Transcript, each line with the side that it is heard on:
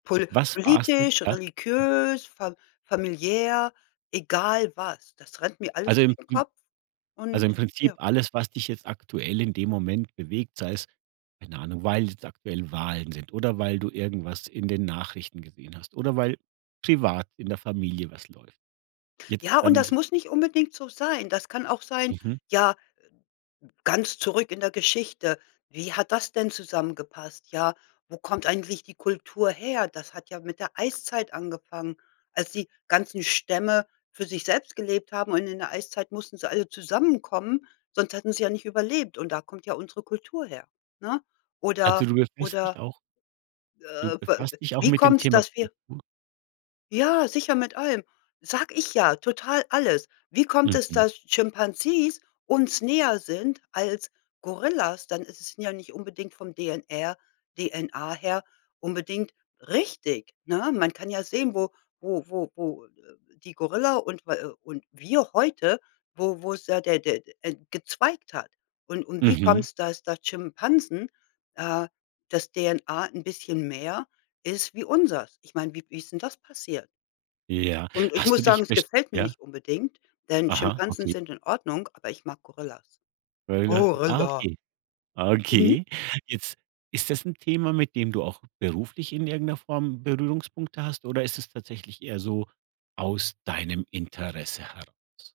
left: Pol
right: Was war's denn
left: politisch,
right: da?
left: religiös, fam familiär, egal was. Das rennt mir alles
right: Also im
left: durch den
right: im
left: Kopf
right: also, im
left: und,
right: Prinzip
left: ja
right: alles, was dich jetzt aktuell in dem Moment bewegt, sei es, keine Ahnung, weil jetzt aktuell Wahlen sind oder weil du irgendwas in den Nachrichten gesehen hast oder weil privat in der Familie was läuft. Jetzt
left: Ja, und
right: dann
left: das
right: t
left: muss nicht unbedingt so sein. Das kann auch sein,
right: Mhm.
left: ja, äh, hm ganz zurück in der Geschichte, wie hat das denn zusammengepasst? Ja, wo kommt eigentlich die Kultur her? Das hat ja mit der Eiszeit angefangen, als die ganzen Stämme für sich selbst gelebt haben und in der Eiszeit mussten sie alle zusammenkommen, sonst hätten sie ja nicht überlebt und da kommt ja unsere Kultur her, ne?
right: Also,
left: Oder
right: du befasst dich
left: oder
right: auch du
left: äh, b w
right: befasst dich auch
left: wie
right: mit dem
left: kommt's,
right: Thema
left: dass wir
right: Kultur?
left: Ja, sicher, mit allem, sage ich ja, total, alles. Wie kommt es,
right: Mhm.
left: dass Chimpanzees uns näher sind als Gorillas? Dann es sind ja nicht unbedingt vom DNR, DNA her unbedingt richtig, ne? Man kann ja sehen, wo wo wo wo, äh, die Gorilla und w äh, und wir heute, wo wo ist da der der der, äh, gezweigt hat. Und und wie
right: Mhm.
left: kommt's, dass da Schimpansen, äh dass DNA 'n bisschen mehr ist wie unseres? Ich meine, wie wie ist denn das passiert?
right: Ja,
left: Und ich
right: hast du
left: muss sagen,
right: dich
left: es
right: besch
left: gefällt mir
right: ja?
left: nicht unbedingt, denn
right: Aha,
left: Schimpansen
right: okay.
left: sind in Ordnung, aber ich mag Gorillas.
right: Gorilla, ah,
left: Gorilla.
right: okay.
left: Mhm.
right: Okay. Jetzt ist das 'n Thema, mit dem du auch beruflich in irgend 'ner Form Berührungspunkte hast oder ist es tatsächlich eher so aus deinem Interesse heraus?